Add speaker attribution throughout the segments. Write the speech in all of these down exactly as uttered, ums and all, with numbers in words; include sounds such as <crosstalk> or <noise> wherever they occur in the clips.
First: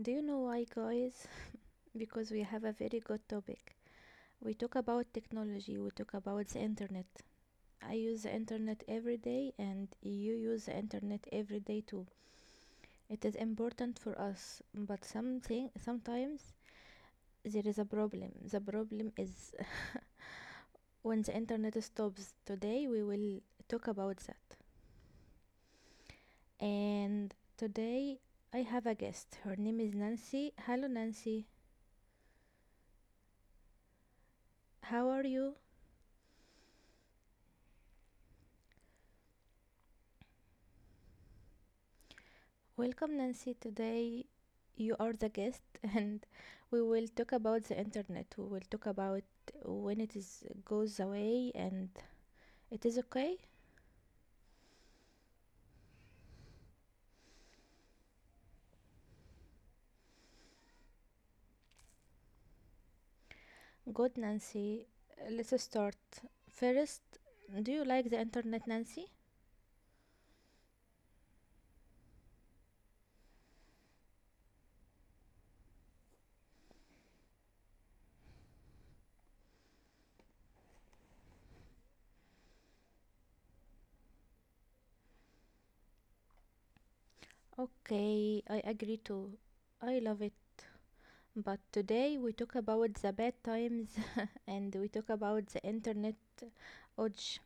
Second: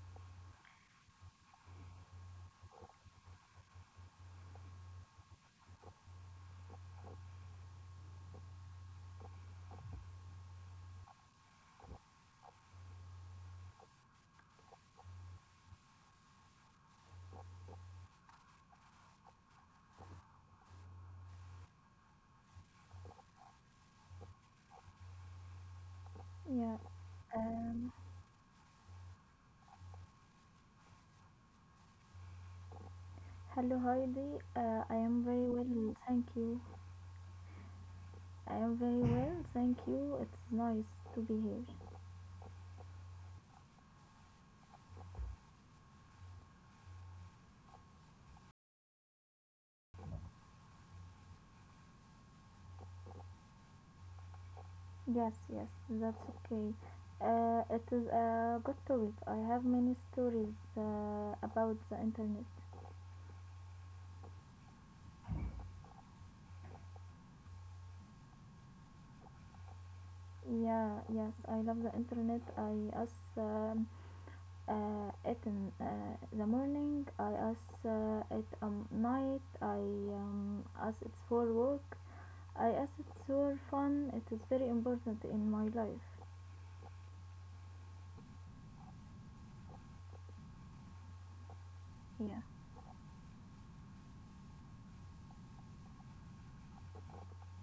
Speaker 1: Do you know why, guys? <laughs> Because we have a very good topic. We talk about technology, we talk about the internet. I use the internet every day, and you use the internet every day too. It is important for us, but something sometimes there is a problem. The problem is <laughs> when the internet stops. Today we will talk about that.
Speaker 2: Yeah.
Speaker 1: And
Speaker 2: Um,
Speaker 1: today I have a guest. Her name is Nancy. Hello, Nancy.
Speaker 2: Hello, Heidi. Uh, I
Speaker 1: How
Speaker 2: am
Speaker 1: are
Speaker 2: very
Speaker 1: you?
Speaker 2: well, thank you. I am very well, thank you. It's nice to be here.
Speaker 1: Welcome, Nancy. Today you are the guest, <laughs> and we will talk about the internet. We will talk about when it is goes away, and it is okay.
Speaker 2: Yes, yes, that's okay. Uh, it is a good topic. I have many stories uh, about the internet.
Speaker 1: Good, Nancy. Let's start. First, do you like the internet, Nancy?
Speaker 2: Yeah, yes, I love the internet. I ask um, uh, it in uh, the morning. I ask uh, it um night. I um, ask it for work. I acid were fun. It is very important in my life.
Speaker 1: Okay, I agree too. I love it. But today
Speaker 2: Yeah.
Speaker 1: we talk about the bad times <laughs> and we talk about the internet outage.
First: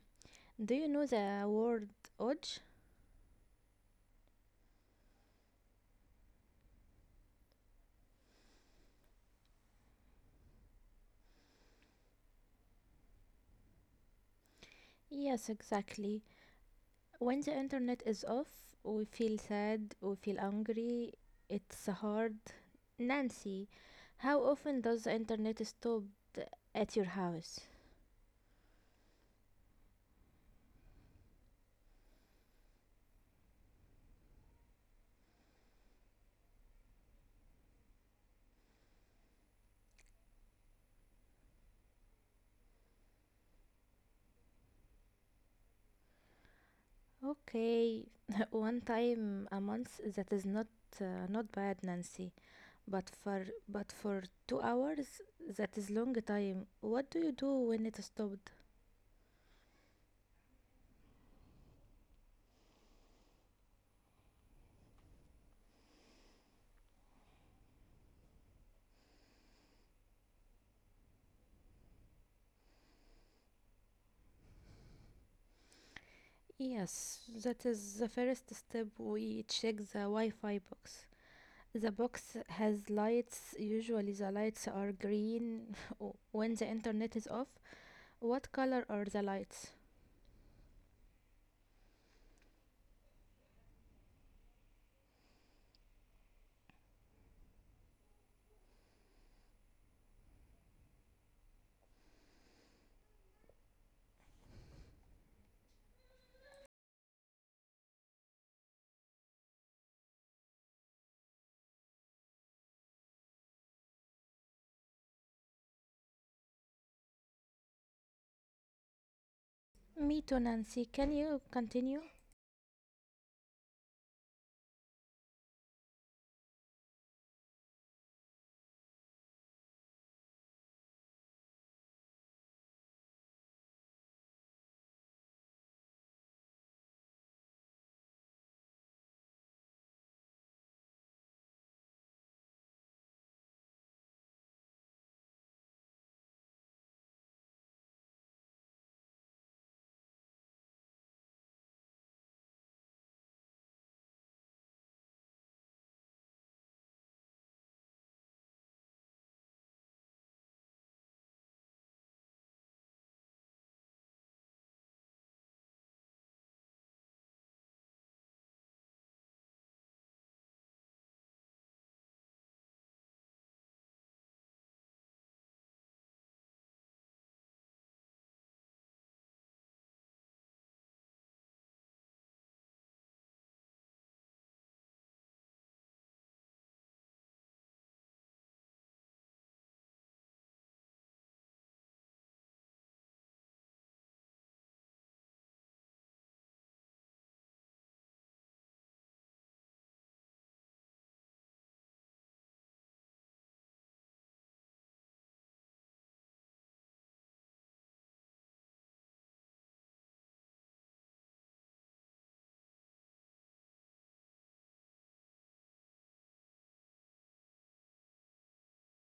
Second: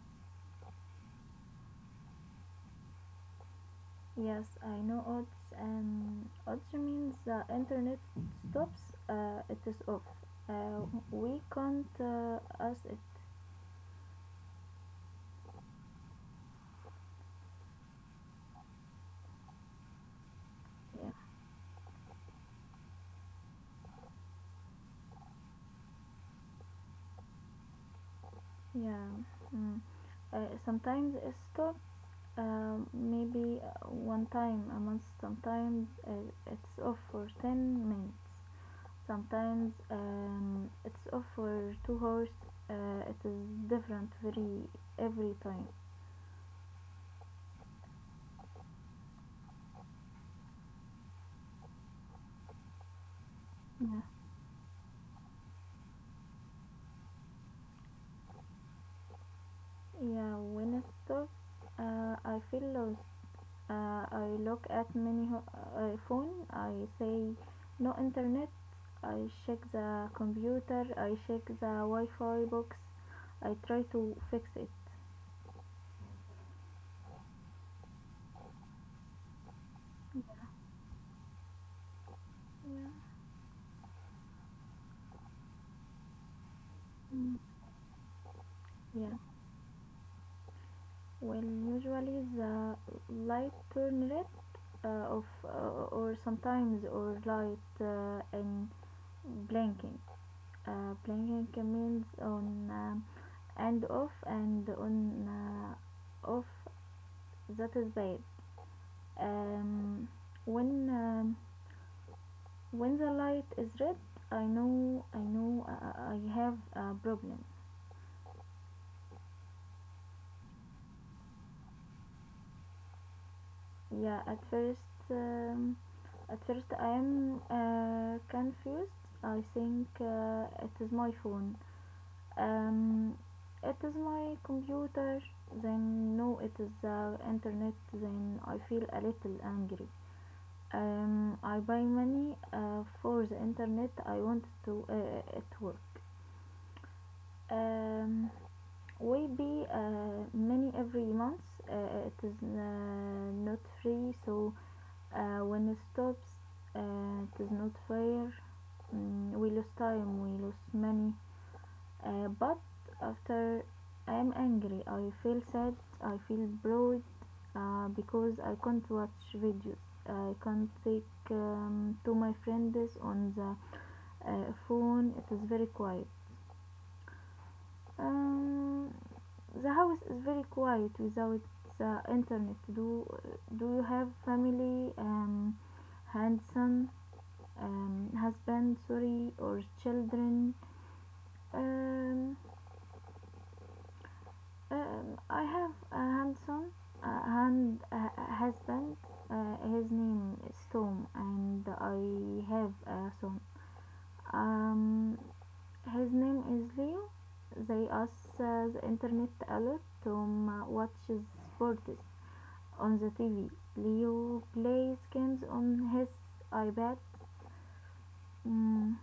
Speaker 1: Do you know the word outage?
Speaker 2: Yes, I know odds and odds means the internet stops. Uh, it is off. Uh, we can't uh, ask it.
Speaker 1: Yes, exactly. When the internet is off, we feel sad, we feel
Speaker 2: Yeah.
Speaker 1: angry, it's hard. Nancy, how often does the internet stop at your house?
Speaker 2: Yeah. Mm. Uh, sometimes it stops. Um, maybe uh, one time a month. Sometimes uh, it's off for ten minutes. Sometimes um, it's offer two hours, uh, it is different very every time.
Speaker 1: Okay, <laughs> one time a month, that is not uh, not bad, Nancy. But for but
Speaker 2: Yeah.
Speaker 1: for two hours, that is long time. What do you do when it stopped?
Speaker 2: Yeah, when it stops, uh, I feel lost. Uh, i look at many ho- uh, phone, I say no internet. I check the computer, I check the wi-fi box, I try to fix it.
Speaker 1: Yes, that is the first step. We check the
Speaker 2: Yeah.
Speaker 1: Wi-Fi box. The box
Speaker 2: Yeah.
Speaker 1: has lights. Usually, the lights are green <laughs> when the internet is
Speaker 2: Mm.
Speaker 1: off. What color are
Speaker 2: Yeah.
Speaker 1: the lights?
Speaker 2: Well, usually the light turn red, uh, of uh, or sometimes or light uh, and blinking. Uh, blinking means on, um, and off and on, uh, off. That is bad. Um, when um, when the light is red, I know I know uh, I have a problem.
Speaker 1: Me too, Nancy. Can you continue?
Speaker 2: Yeah, at first, um, at first I'm uh, confused. I think uh, it is my phone. Um, it is my computer. Then no, it is the internet. Then I feel a little angry. Um, I buy money uh, for the internet. I want to uh, it work. Um, will be uh, many every month. Uh, it is uh, not free, so uh, when it stops, uh, it is not fair. Mm, we lose time, we lose money. Uh, but after I am angry, I feel sad, I feel bored uh, because I can't watch videos. I can't take um, to my friends on the uh, phone. It is very quiet. Um, the house is very quiet without the internet. Do do you have family, um, handsome, um, husband, sorry, or children? Um, um, I have a handsome uh, hand uh, husband. Uh, his name is Tom, and I have a son. Um, his name is Leo. They asked uh, the internet a lot to um, watch sports on the T V. Leo plays games on his iPad. Mm,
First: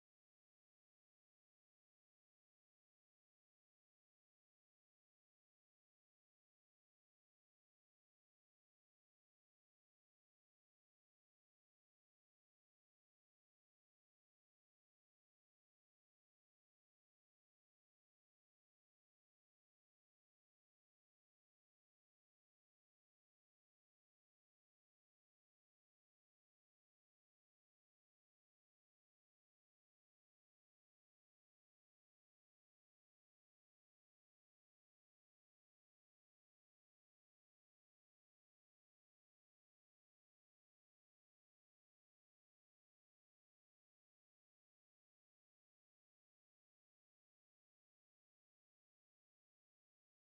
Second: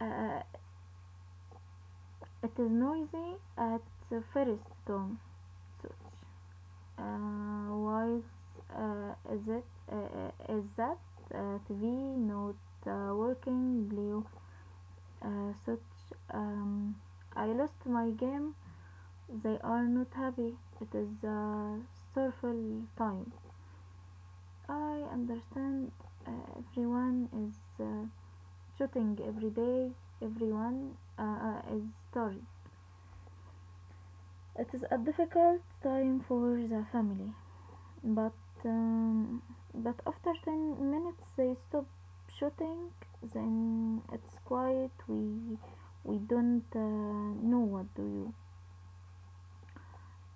Speaker 2: uh, it is noisy at the first, Tom. Such. Uh, why is, uh, is it uh, uh, Is that uh, T V not uh, working? Leo, uh, such. Um, I lost my game. They are not happy. It is a sorrowful time. I understand uh, everyone is uh, shooting every day. Everyone uh, uh, is tired. It is a difficult time for the family, but um, but after ten minutes they stop shooting. Then it's quiet. We we don't uh, know what do you.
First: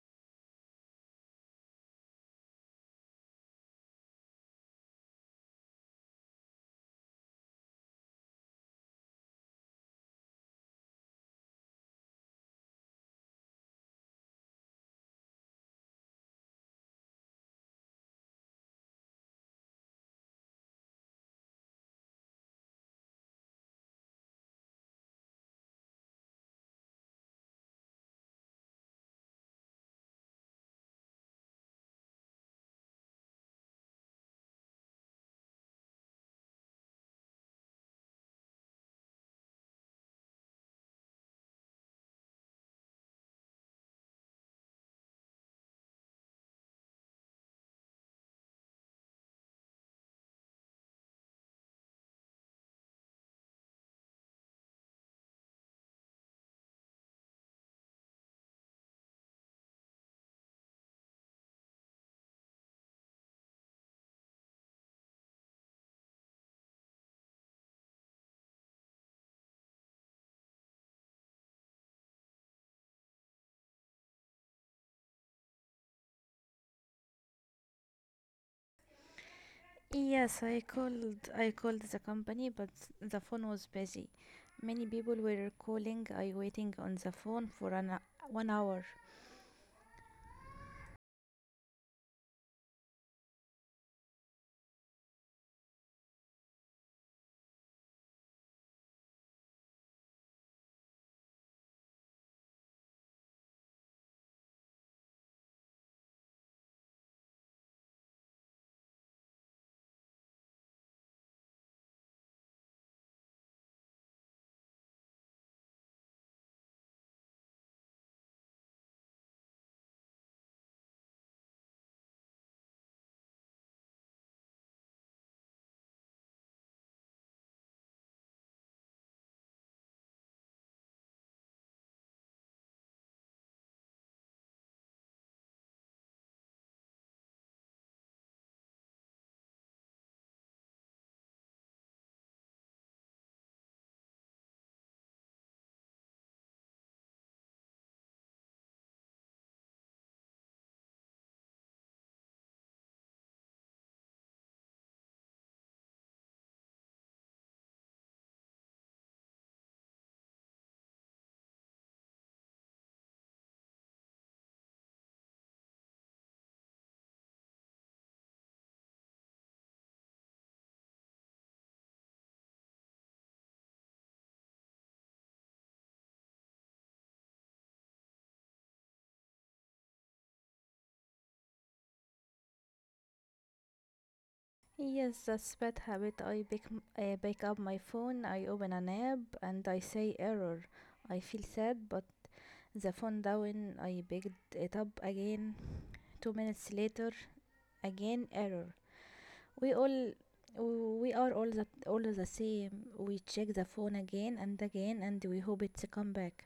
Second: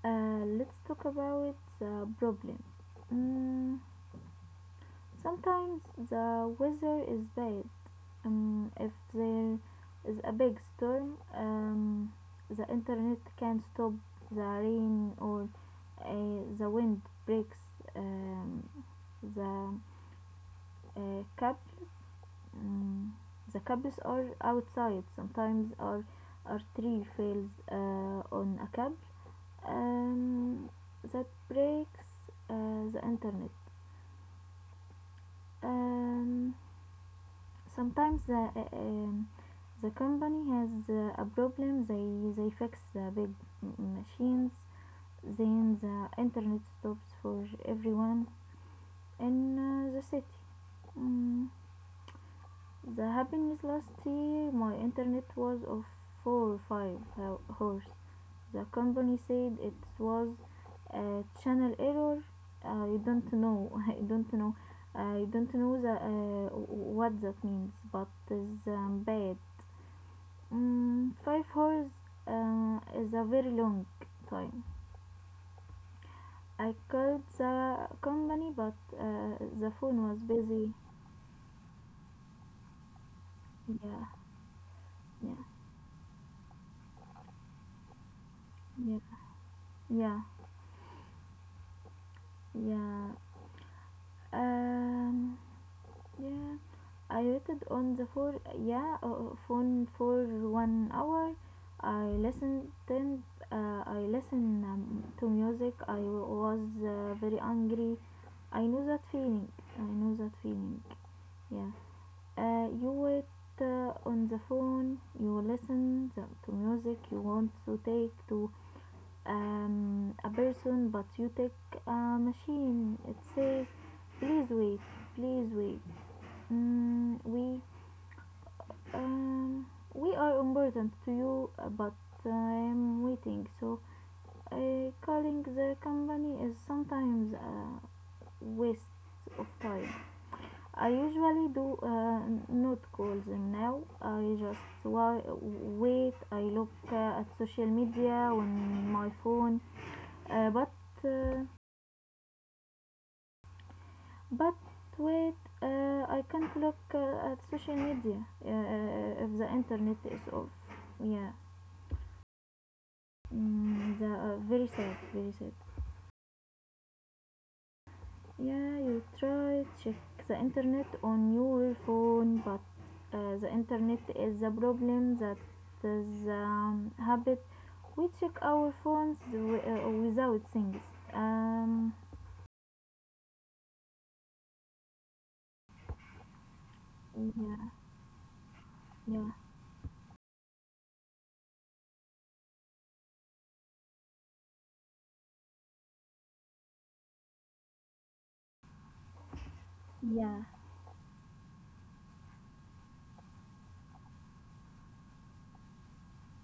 Speaker 2: Uh, let's talk about the problem. Mm, sometimes the weather is bad. Um, if there is a big storm, um, the internet can stop. The rain or uh, the wind breaks um, the uh, cables. Um, the cables are outside. Sometimes our our tree fails uh, on a cable, um, that breaks uh, the internet. Um, Sometimes the uh, um, the company has uh, a problem, they they fix the big machines, then the internet stops for everyone in uh, the city. Mm, the happened last year, my internet was of four or five hours. The company said it was a channel error. I don't know. <laughs> I don't know, i don't know the, uh, what that means, but it's um, bad. Mm, five hours uh, is a very long time. I called the company, but uh, the phone was
Speaker 1: Yes, I
Speaker 2: busy.
Speaker 1: called I called the company, but the phone was busy.
Speaker 2: Yeah,
Speaker 1: Many people
Speaker 2: yeah,
Speaker 1: were calling. I waiting on the phone for an one hour.
Speaker 2: yeah, yeah, yeah. Um, yeah. I waited on the for yeah uh, phone for one hour. I listened. Then uh, I listened um, to music. I was uh, very angry. I know that feeling. I know that feeling. Yeah. Uh, you wait uh, on the phone, you listen the, to music, you want to take to um, a person, but you take a machine. It says, please wait, please wait. Mm, we, um, we are important to you, uh, but I'm waiting. So uh, calling the company is sometimes a waste of time. I usually do uh, not call them now. I just wa- wait. I look uh, at social media on my phone, uh, but uh, but wait. Uh, I can't look uh, at social media, uh, uh, if the internet is off. Yeah, mm, the, uh, very sad, very sad. Yeah, you try check the internet on your phone, but uh, the internet is the problem. That is um, habit. We check our phones w- uh, without things. Um,
Speaker 1: Yes, that's bad habit. I pick I pick up
Speaker 2: yeah,
Speaker 1: my phone. I open an
Speaker 2: yeah,
Speaker 1: app and I say error. I feel sad, but the phone down. I picked it up again. Two minutes later, again error. We all
Speaker 2: yeah,
Speaker 1: we are all the all the same. We check the phone again and again, and we hope it's come back.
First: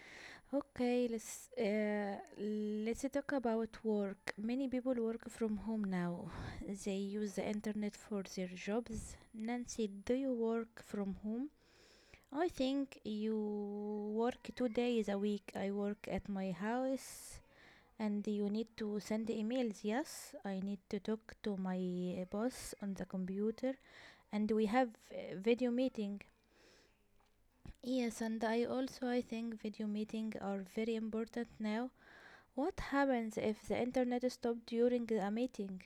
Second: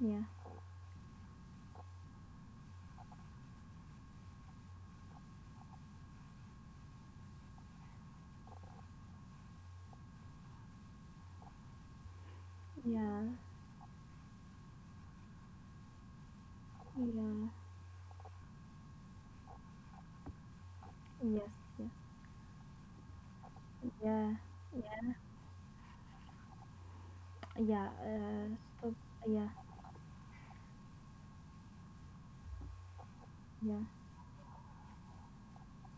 Speaker 2: yeah,
Speaker 1: Okay, let's uh, let's talk about work. Many people work from home now. <laughs> They use the internet for their jobs. Nancy, do you work from home? I think you work two days a week. I work at my
Speaker 2: yeah,
Speaker 1: house, and you need to send emails. Yes, I need to
Speaker 2: yeah,
Speaker 1: talk
Speaker 2: yes,
Speaker 1: to
Speaker 2: yes,
Speaker 1: my eh, boss on the computer,
Speaker 2: yeah,
Speaker 1: and we have
Speaker 2: yeah,
Speaker 1: uh, video meeting.
Speaker 2: yeah.
Speaker 1: Yes,
Speaker 2: Uh,
Speaker 1: and I
Speaker 2: stop.
Speaker 1: also I
Speaker 2: Yeah,
Speaker 1: think video meeting are very important now what happens if
Speaker 2: yeah,
Speaker 1: the internet stops during a meeting?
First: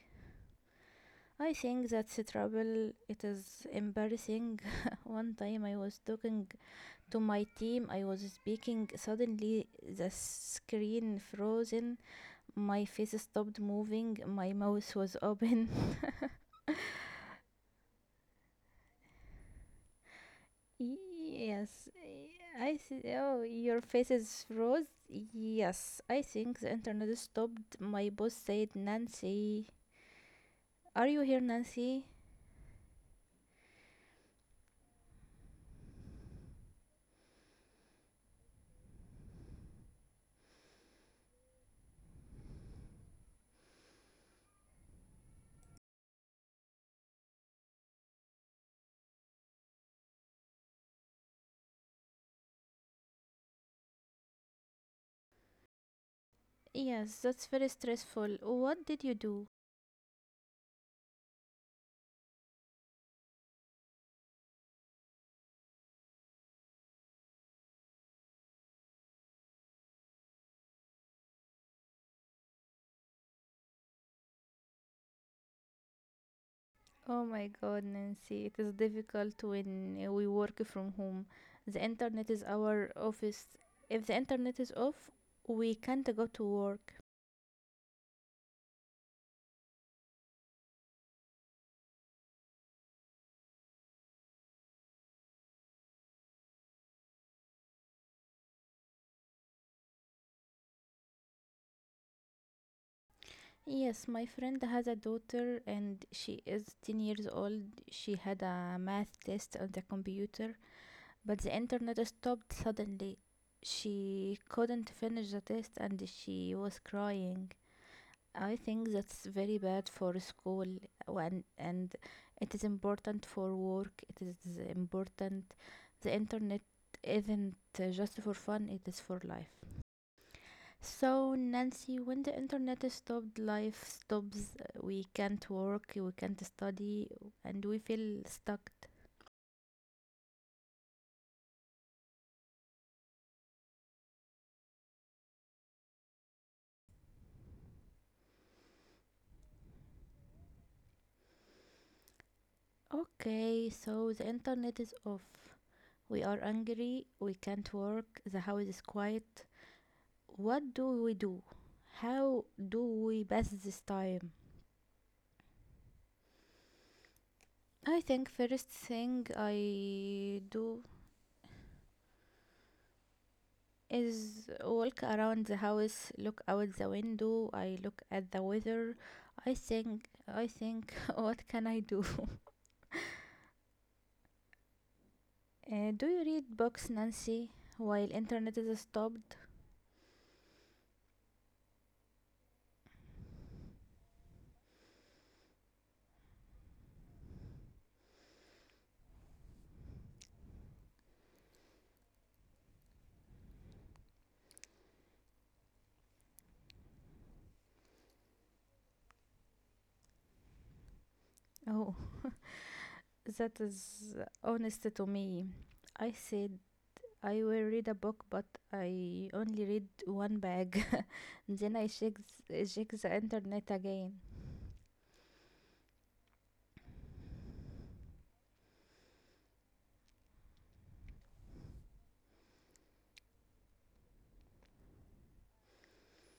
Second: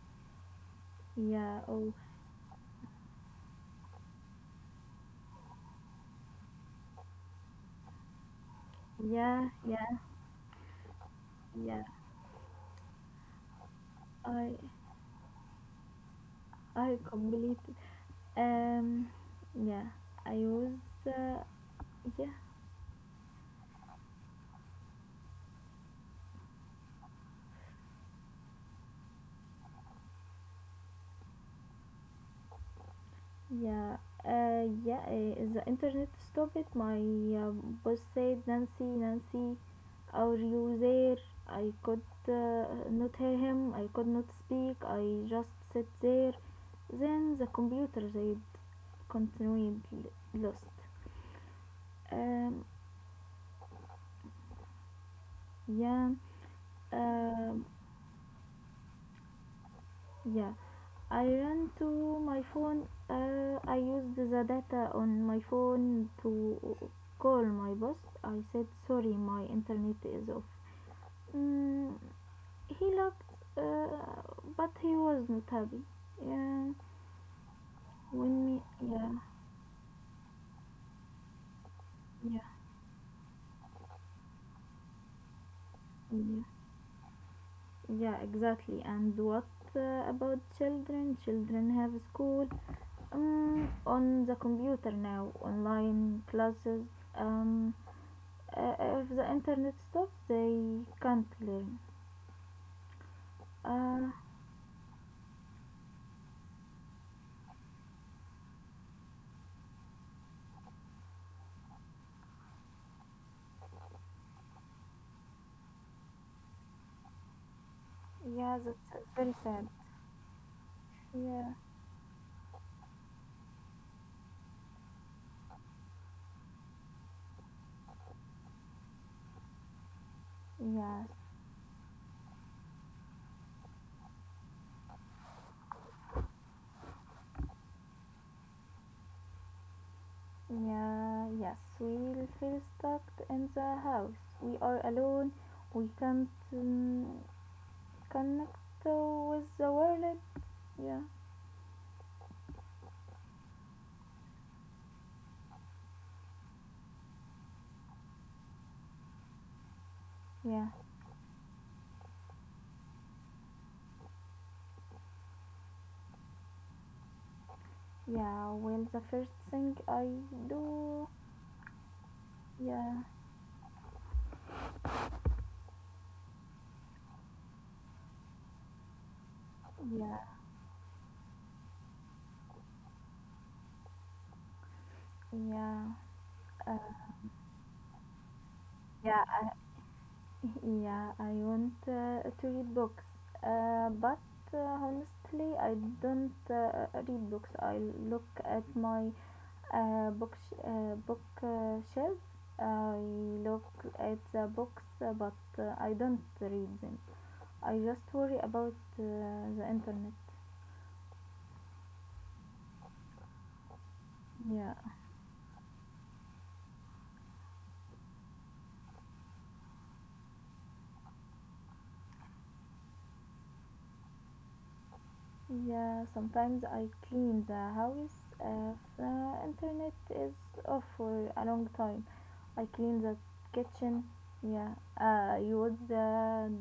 Speaker 1: I
Speaker 2: yeah.
Speaker 1: think
Speaker 2: Oh,
Speaker 1: that's trouble. It is embarrassing. <laughs> One time I was talking to my team, I was speaking,
Speaker 2: yeah,
Speaker 1: suddenly
Speaker 2: yeah,
Speaker 1: the screen
Speaker 2: yeah.
Speaker 1: frozen, my face stopped moving, my
Speaker 2: I,
Speaker 1: mouth was open.
Speaker 2: I completed. Um, yeah, I was,
Speaker 1: <laughs>
Speaker 2: uh,
Speaker 1: Yes,
Speaker 2: yeah,
Speaker 1: I see. Oh, your face is froze? Yes, I think the internet stopped. My boss said, Nancy, are you here, Nancy?
Speaker 2: yeah, uh, yeah, uh, the internet stopped it. My uh, boss said, Nancy, Nancy, are you there? I could uh, not hear him, I could not speak, I just sat there. Then the computer said, continued l- lost. Um, yeah,
Speaker 1: Yes, that's very
Speaker 2: um,
Speaker 1: stressful. What did you do?
Speaker 2: yeah. I ran to my phone. Uh, I used the data on my phone to call my boss. I said, Sorry, my internet is off. Mm, he laughed, uh, but he wasn't happy. Yeah,
Speaker 1: Oh my god,
Speaker 2: when
Speaker 1: Nancy, it
Speaker 2: me,
Speaker 1: is
Speaker 2: yeah,
Speaker 1: difficult when uh, we work from home. The internet is
Speaker 2: yeah,
Speaker 1: our office. If the internet is off, we can't go to
Speaker 2: yeah,
Speaker 1: work.
Speaker 2: yeah, exactly. And what uh, about children? Children have school um, on the computer now, online classes. Um, Uh, if the internet stops, they can't learn.
Speaker 1: Yes,
Speaker 2: Uh,
Speaker 1: my friend has a daughter and she is ten years old. She had a math test on the computer, but the internet stopped suddenly. She couldn't finish the test and she was crying. I
Speaker 2: yeah,
Speaker 1: think
Speaker 2: that's
Speaker 1: that's
Speaker 2: very
Speaker 1: very
Speaker 2: sad.
Speaker 1: bad for school and
Speaker 2: Yeah,
Speaker 1: and it is important for work. It is important. The internet isn't uh, just for fun, it is for life.
Speaker 2: yes,
Speaker 1: So Nancy, when the internet is stopped, life stops. We can't work, we can't study, and we feel stuck.
Speaker 2: yeah, yes. We will feel stuck in the house. We are alone. We can't um, connect uh, with the world. Yeah,
Speaker 1: Okay, so the internet is off. We are angry, we can't work, the house is quiet.
Speaker 2: yeah,
Speaker 1: What do we do? How do we pass this time? I think
Speaker 2: yeah.
Speaker 1: first
Speaker 2: Well, the
Speaker 1: thing
Speaker 2: first thing I
Speaker 1: I do
Speaker 2: do, yeah,
Speaker 1: is walk around the house, look out the window, I look at the weather. I think
Speaker 2: yeah,
Speaker 1: I think <laughs> what can I do? <laughs>
Speaker 2: yeah,
Speaker 1: Uh, do you read
Speaker 2: uh,
Speaker 1: books, Nancy, while internet is
Speaker 2: yeah.
Speaker 1: stopped?
Speaker 2: Yeah, I want uh, to read books, uh, but uh, honestly, I don't uh, read books. I look at my uh, book uh, book uh, shelf. I look at the books, uh, but uh, I don't read them. I just worry about uh, the internet.
Speaker 1: Oh, that is
Speaker 2: Yeah.
Speaker 1: honest to me. I said I will read a book, but I only read one bag. Jenna is shakes, check the internet again.
Speaker 2: Yeah, sometimes I clean the house uh, if the internet is off for a long time. I clean the kitchen. Yeah, uh, you wash the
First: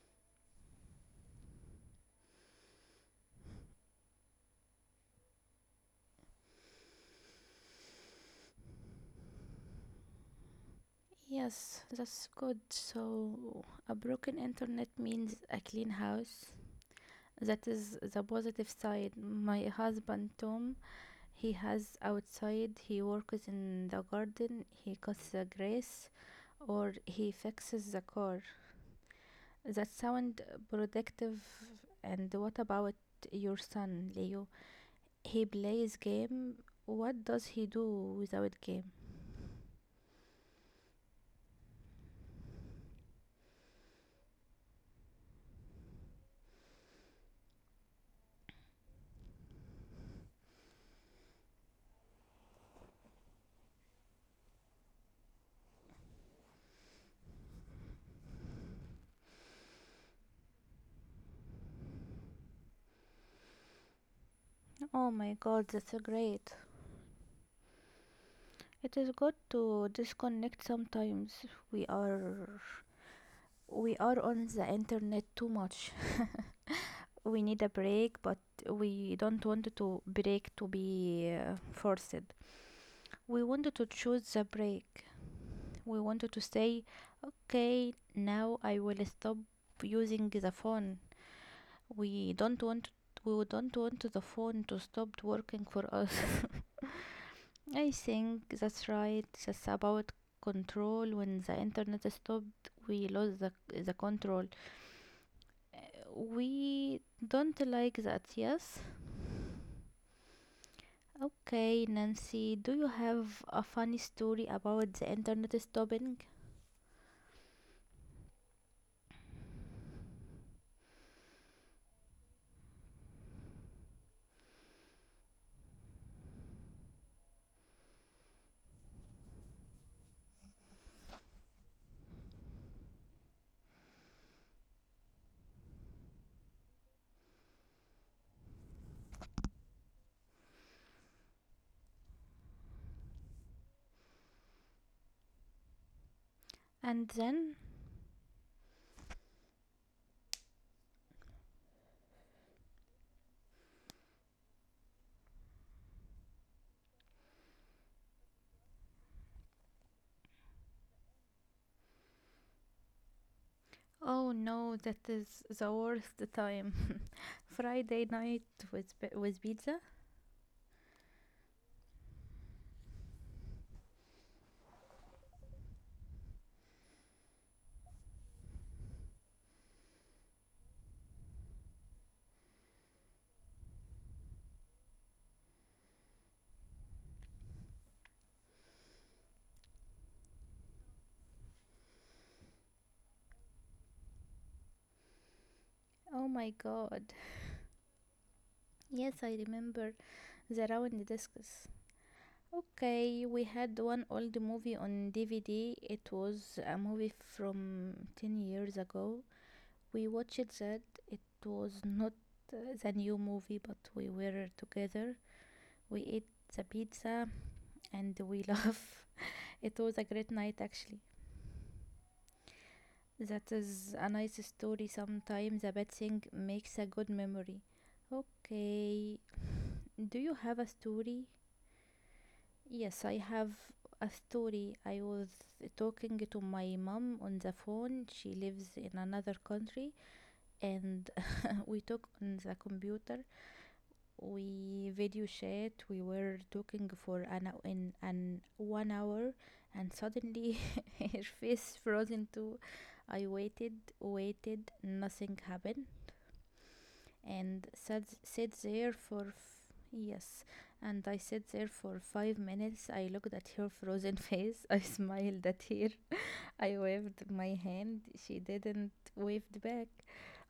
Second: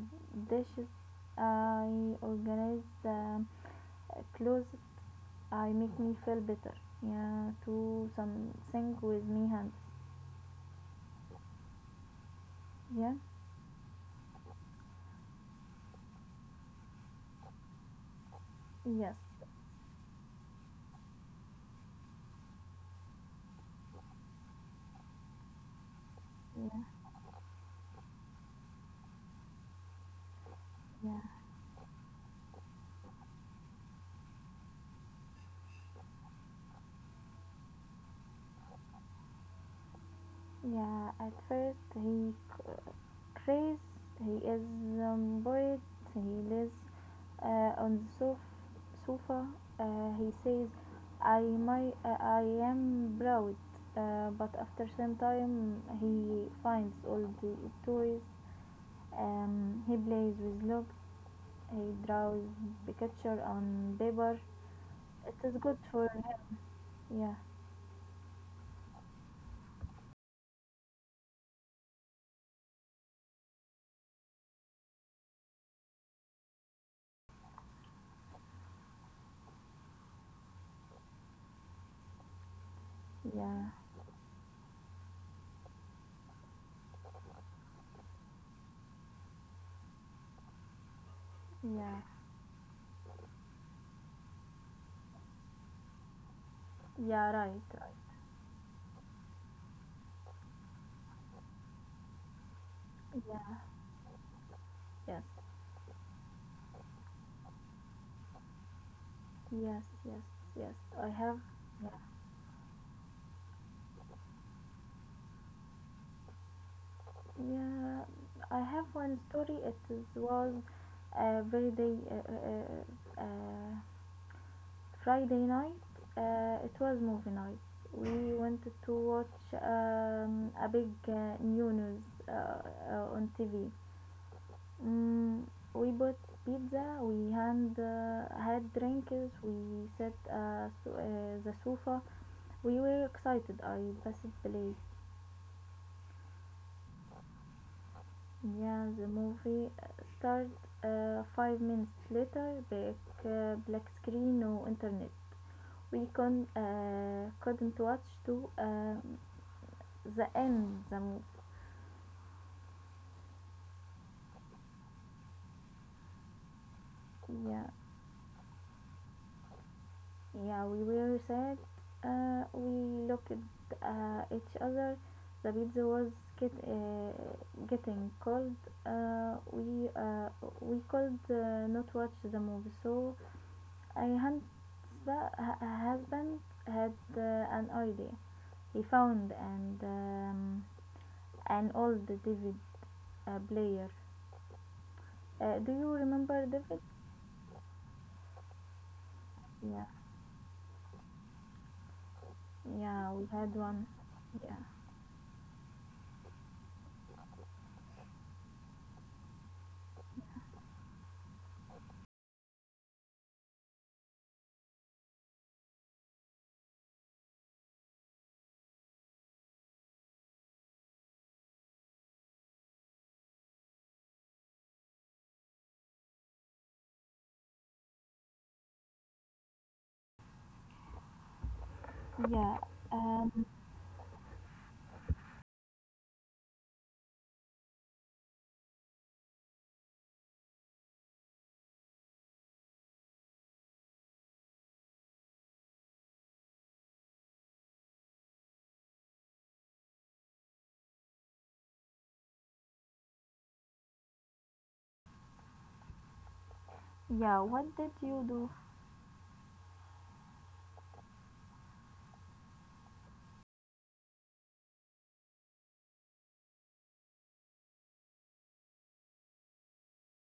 Speaker 2: dishes. I organize the clothes. I make me feel better. Yeah, do something with me hands.
Speaker 1: Yes, that's good.
Speaker 2: Yeah,
Speaker 1: So, a broken internet means a clean house. That is the positive side.
Speaker 2: yes.
Speaker 1: My husband Tom, he has outside, he works in the garden, he cuts the grass, or
Speaker 2: Yeah,
Speaker 1: he fixes the car. That sound
Speaker 2: yeah,
Speaker 1: productive. And what about your son, Leo? He plays game. What does he do without game?
Speaker 2: yeah. At first, he Trace, he is um, buried, he lives uh, on the sof- sofa. Uh, he says, I, my, uh, I am proud. Uh, but after some time, he finds all the toys. Um, he plays with logs. He draws picture on paper.
Speaker 1: Oh my
Speaker 2: It
Speaker 1: god,
Speaker 2: is
Speaker 1: that's
Speaker 2: good
Speaker 1: a
Speaker 2: for him.
Speaker 1: great.
Speaker 2: Yeah,
Speaker 1: It is good to disconnect sometimes. We are we are on the internet too much. <laughs> We need a break, but we don't want to break to be uh, forced. We wanted to
Speaker 2: yeah,
Speaker 1: choose the break. We wanted to say, okay, now I will stop using the phone.
Speaker 2: yeah,
Speaker 1: We don't want we don't want the phone to stop working for us. <laughs>
Speaker 2: yeah. Right,
Speaker 1: I
Speaker 2: right.
Speaker 1: think that's right. That's about control. When the internet stopped, we lost the,
Speaker 2: Yeah,
Speaker 1: the control.
Speaker 2: yes,
Speaker 1: We don't like that, yes?
Speaker 2: yes, yes, yes. I have.
Speaker 1: Okay,
Speaker 2: Yeah.
Speaker 1: Nancy, do you have a funny story about the internet stopping?
Speaker 2: Yeah, I have one story. It is, was a very day, uh, uh, uh, Friday night. Uh, it was movie night. We wanted to watch um, a big uh, new news uh, uh, on T V. Mm, we bought pizza. We hand, uh, had drinks. We sat uh, so, uh, the sofa. We were excited. I passed the place.
Speaker 1: And then?
Speaker 2: Yeah, the movie uh, started uh, five minutes later. Black, uh, black screen, no internet. We con- uh, couldn't watch to uh, the end. The mo-
Speaker 1: Oh no, that is the worst time. <laughs>
Speaker 2: yeah,
Speaker 1: Friday night with, pi- with pizza?
Speaker 2: yeah, we were sad. Uh, we looked uh, each other. The pizza was get, uh, getting cold. Uh, we uh, we could uh, not watch the movie, so Ayhan's husband had uh, an idea. He found and um, an old David uh, player. Uh, do you
Speaker 1: Oh my
Speaker 2: remember David?
Speaker 1: god. Yes, I remember
Speaker 2: Yeah,
Speaker 1: the round discus.
Speaker 2: yeah,
Speaker 1: Okay,
Speaker 2: we
Speaker 1: we
Speaker 2: had
Speaker 1: had
Speaker 2: one.
Speaker 1: one old
Speaker 2: Yeah,
Speaker 1: movie on D V D. It was a movie from ten years ago. We watched that. It was not uh, the new movie, but we were together. We ate the pizza and we <laughs> laugh. It was a great night, actually. That is a nice story. Sometimes a bad thing makes a good memory. Okay, <sighs> do you have a story?
Speaker 2: yeah,
Speaker 1: Yes, I have
Speaker 2: um,
Speaker 1: a story. I was talking to my mom on the phone. She lives in another country, and <laughs> we talk on the computer. We video chat. We were talking for an hou- in an one hour, and suddenly <laughs> her face frozen too. I waited, waited. Nothing happened
Speaker 2: yeah.
Speaker 1: and
Speaker 2: What
Speaker 1: sat,
Speaker 2: did you
Speaker 1: sat
Speaker 2: do?
Speaker 1: there for f- yes and I sat there for five minutes. I looked at her frozen <laughs> face. I smiled at her. <laughs> I waved my hand, she didn't wave back.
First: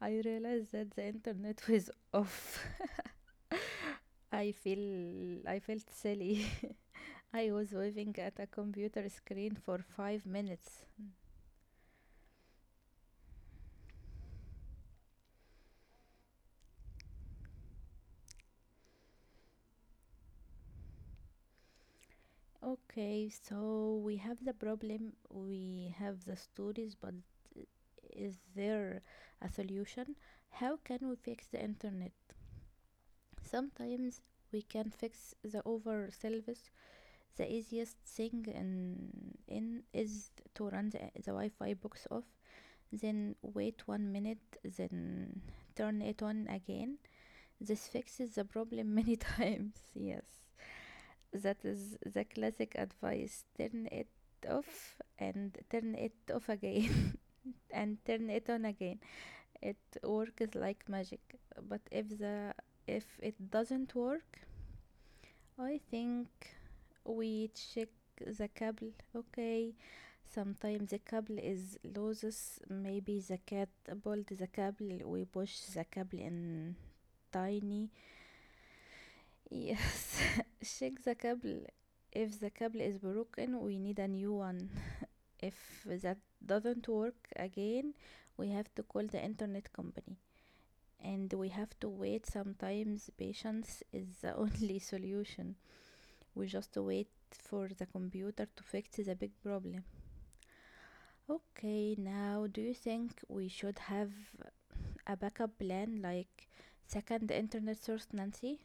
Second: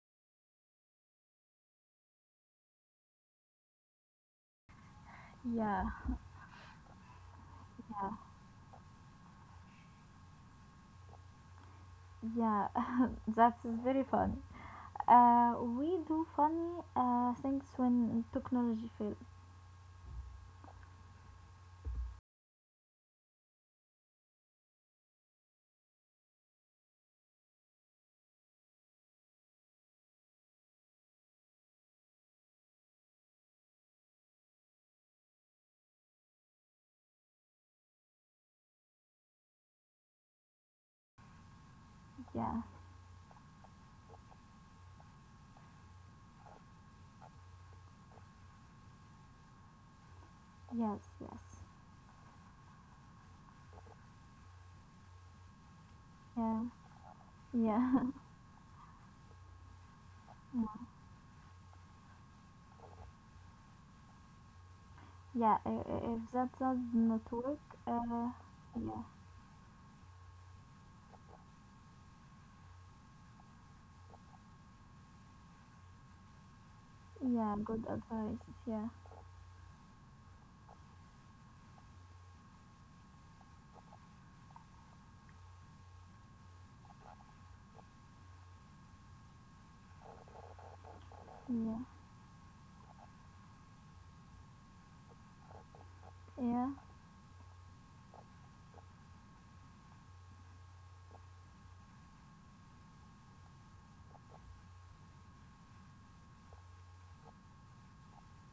Speaker 1: I realized that the internet was off. <laughs> i feel i
Speaker 2: Yeah,
Speaker 1: felt silly. <laughs> I was
Speaker 2: yeah,
Speaker 1: waving at a computer screen for five minutes.
Speaker 2: yeah. <laughs> That's very fun. Uh, we do funny uh, things when technology fails.
Speaker 1: Okay, so we have the problem, we have the stories, but is there a solution? How can we fix the internet? Sometimes we can fix the over service. The easiest thing in, in is to run the, the Wi-Fi box off,
Speaker 2: Yeah,
Speaker 1: then wait one minute, then turn it on again. This fixes the problem many <laughs> times. Yes.
Speaker 2: yes,
Speaker 1: That
Speaker 2: yes,
Speaker 1: is the classic advice. Turn it off and turn it off
Speaker 2: yeah,
Speaker 1: again <laughs> and
Speaker 2: yeah.
Speaker 1: turn it on again. It works
Speaker 2: <laughs>
Speaker 1: like magic. But if the if it doesn't work,
Speaker 2: Yeah, i-
Speaker 1: I
Speaker 2: i-
Speaker 1: think
Speaker 2: if that does not
Speaker 1: we
Speaker 2: work,
Speaker 1: check
Speaker 2: uh,
Speaker 1: the cable.
Speaker 2: yeah,
Speaker 1: Okay, sometimes the cable is loose. Maybe the cat pulled the cable. We push the cable in
Speaker 2: yeah,
Speaker 1: tiny.
Speaker 2: good advice. Yeah,
Speaker 1: Yes, <laughs> check the cable. If the cable is broken we need a new one. If that doesn't work again we have to call the internet company and we have
Speaker 2: yeah,
Speaker 1: to wait. Sometimes patience is the <laughs> only solution. We just
Speaker 2: yeah,
Speaker 1: wait for the computer to fix the big problem. Okay, now do you think we should have a backup plan like second internet source, Nancy?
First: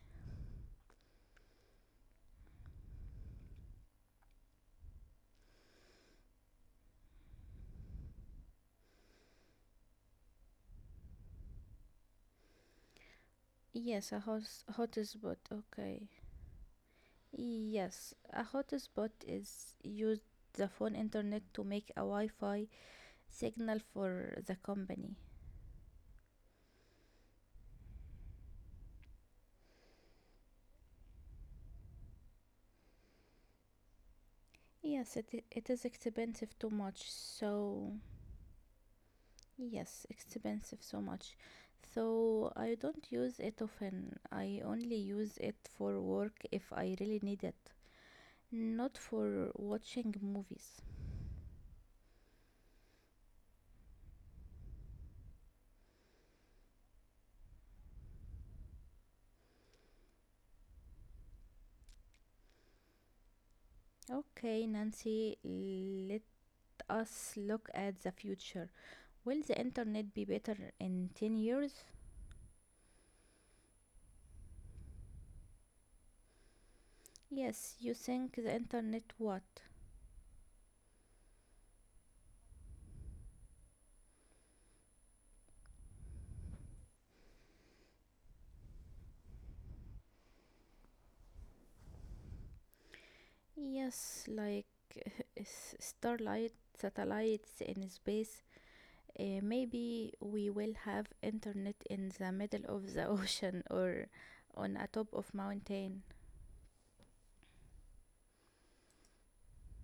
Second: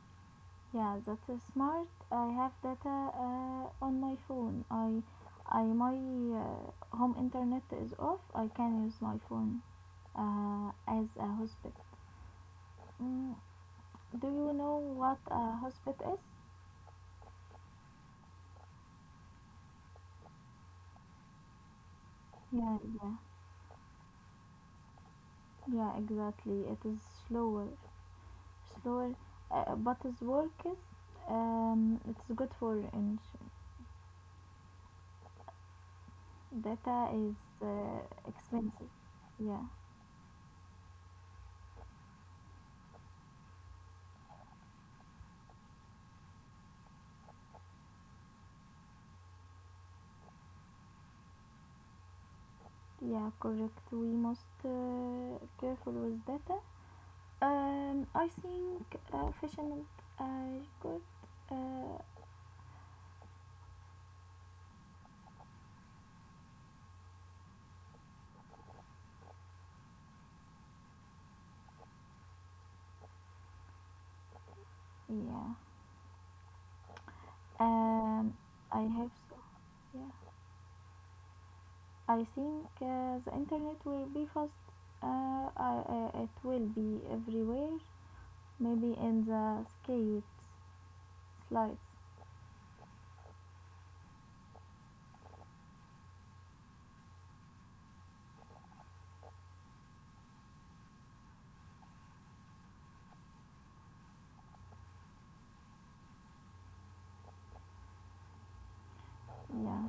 Speaker 2: yeah. That is smart. I have data uh, on my phone. I, I my uh, home internet is off. I can use my phone uh, as a hotspot. Mm,
Speaker 1: Yes, a
Speaker 2: do
Speaker 1: hot
Speaker 2: you know what
Speaker 1: hotspot.
Speaker 2: a
Speaker 1: Okay.
Speaker 2: hotspot is?
Speaker 1: Yes, a hotspot is used the phone internet to make a
Speaker 2: Yeah,
Speaker 1: Wi-Fi
Speaker 2: yeah,
Speaker 1: signal for the company.
Speaker 2: yeah. Exactly. It is slower, slower, uh, but it works. Um, it's good for inch.
Speaker 1: Yes, it,
Speaker 2: Data
Speaker 1: it
Speaker 2: is
Speaker 1: is
Speaker 2: uh,
Speaker 1: expensive too much.
Speaker 2: expensive.
Speaker 1: So,
Speaker 2: Yeah,
Speaker 1: yes, expensive so much. So, I don't use it often. I only use it for work if I really need it, not for watching movies.
Speaker 2: yeah, correct. We must uh, careful with data. Um, I think uh, fashion is good. Uh,
Speaker 1: Okay, Nancy, let us look at the future. Will the internet be better in ten years?
Speaker 2: yeah.
Speaker 1: Yes, you
Speaker 2: Um,
Speaker 1: think the
Speaker 2: I have
Speaker 1: internet
Speaker 2: so.
Speaker 1: what?
Speaker 2: Yeah. I think uh, the internet will be fast. Uh, I, uh, it will be everywhere. Maybe in the skates, slides.
Speaker 1: Yes, like s- starlight, satellites in space. Uh, maybe we will have internet in the middle of the <laughs> ocean or on a top of mountain.
Speaker 2: Yeah.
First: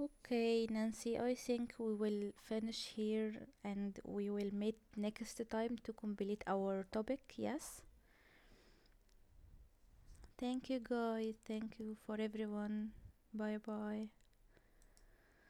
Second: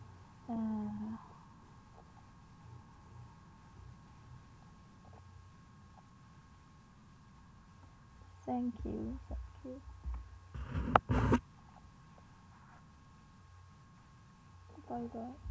Speaker 1: Okay,
Speaker 2: Uh,
Speaker 1: Nancy, I think we will finish here and we will meet next time to complete our topic. Yes.
Speaker 2: Thank you. Thank you.
Speaker 1: Thank you guys. Thank you for everyone. Bye bye.
Speaker 2: Bye bye.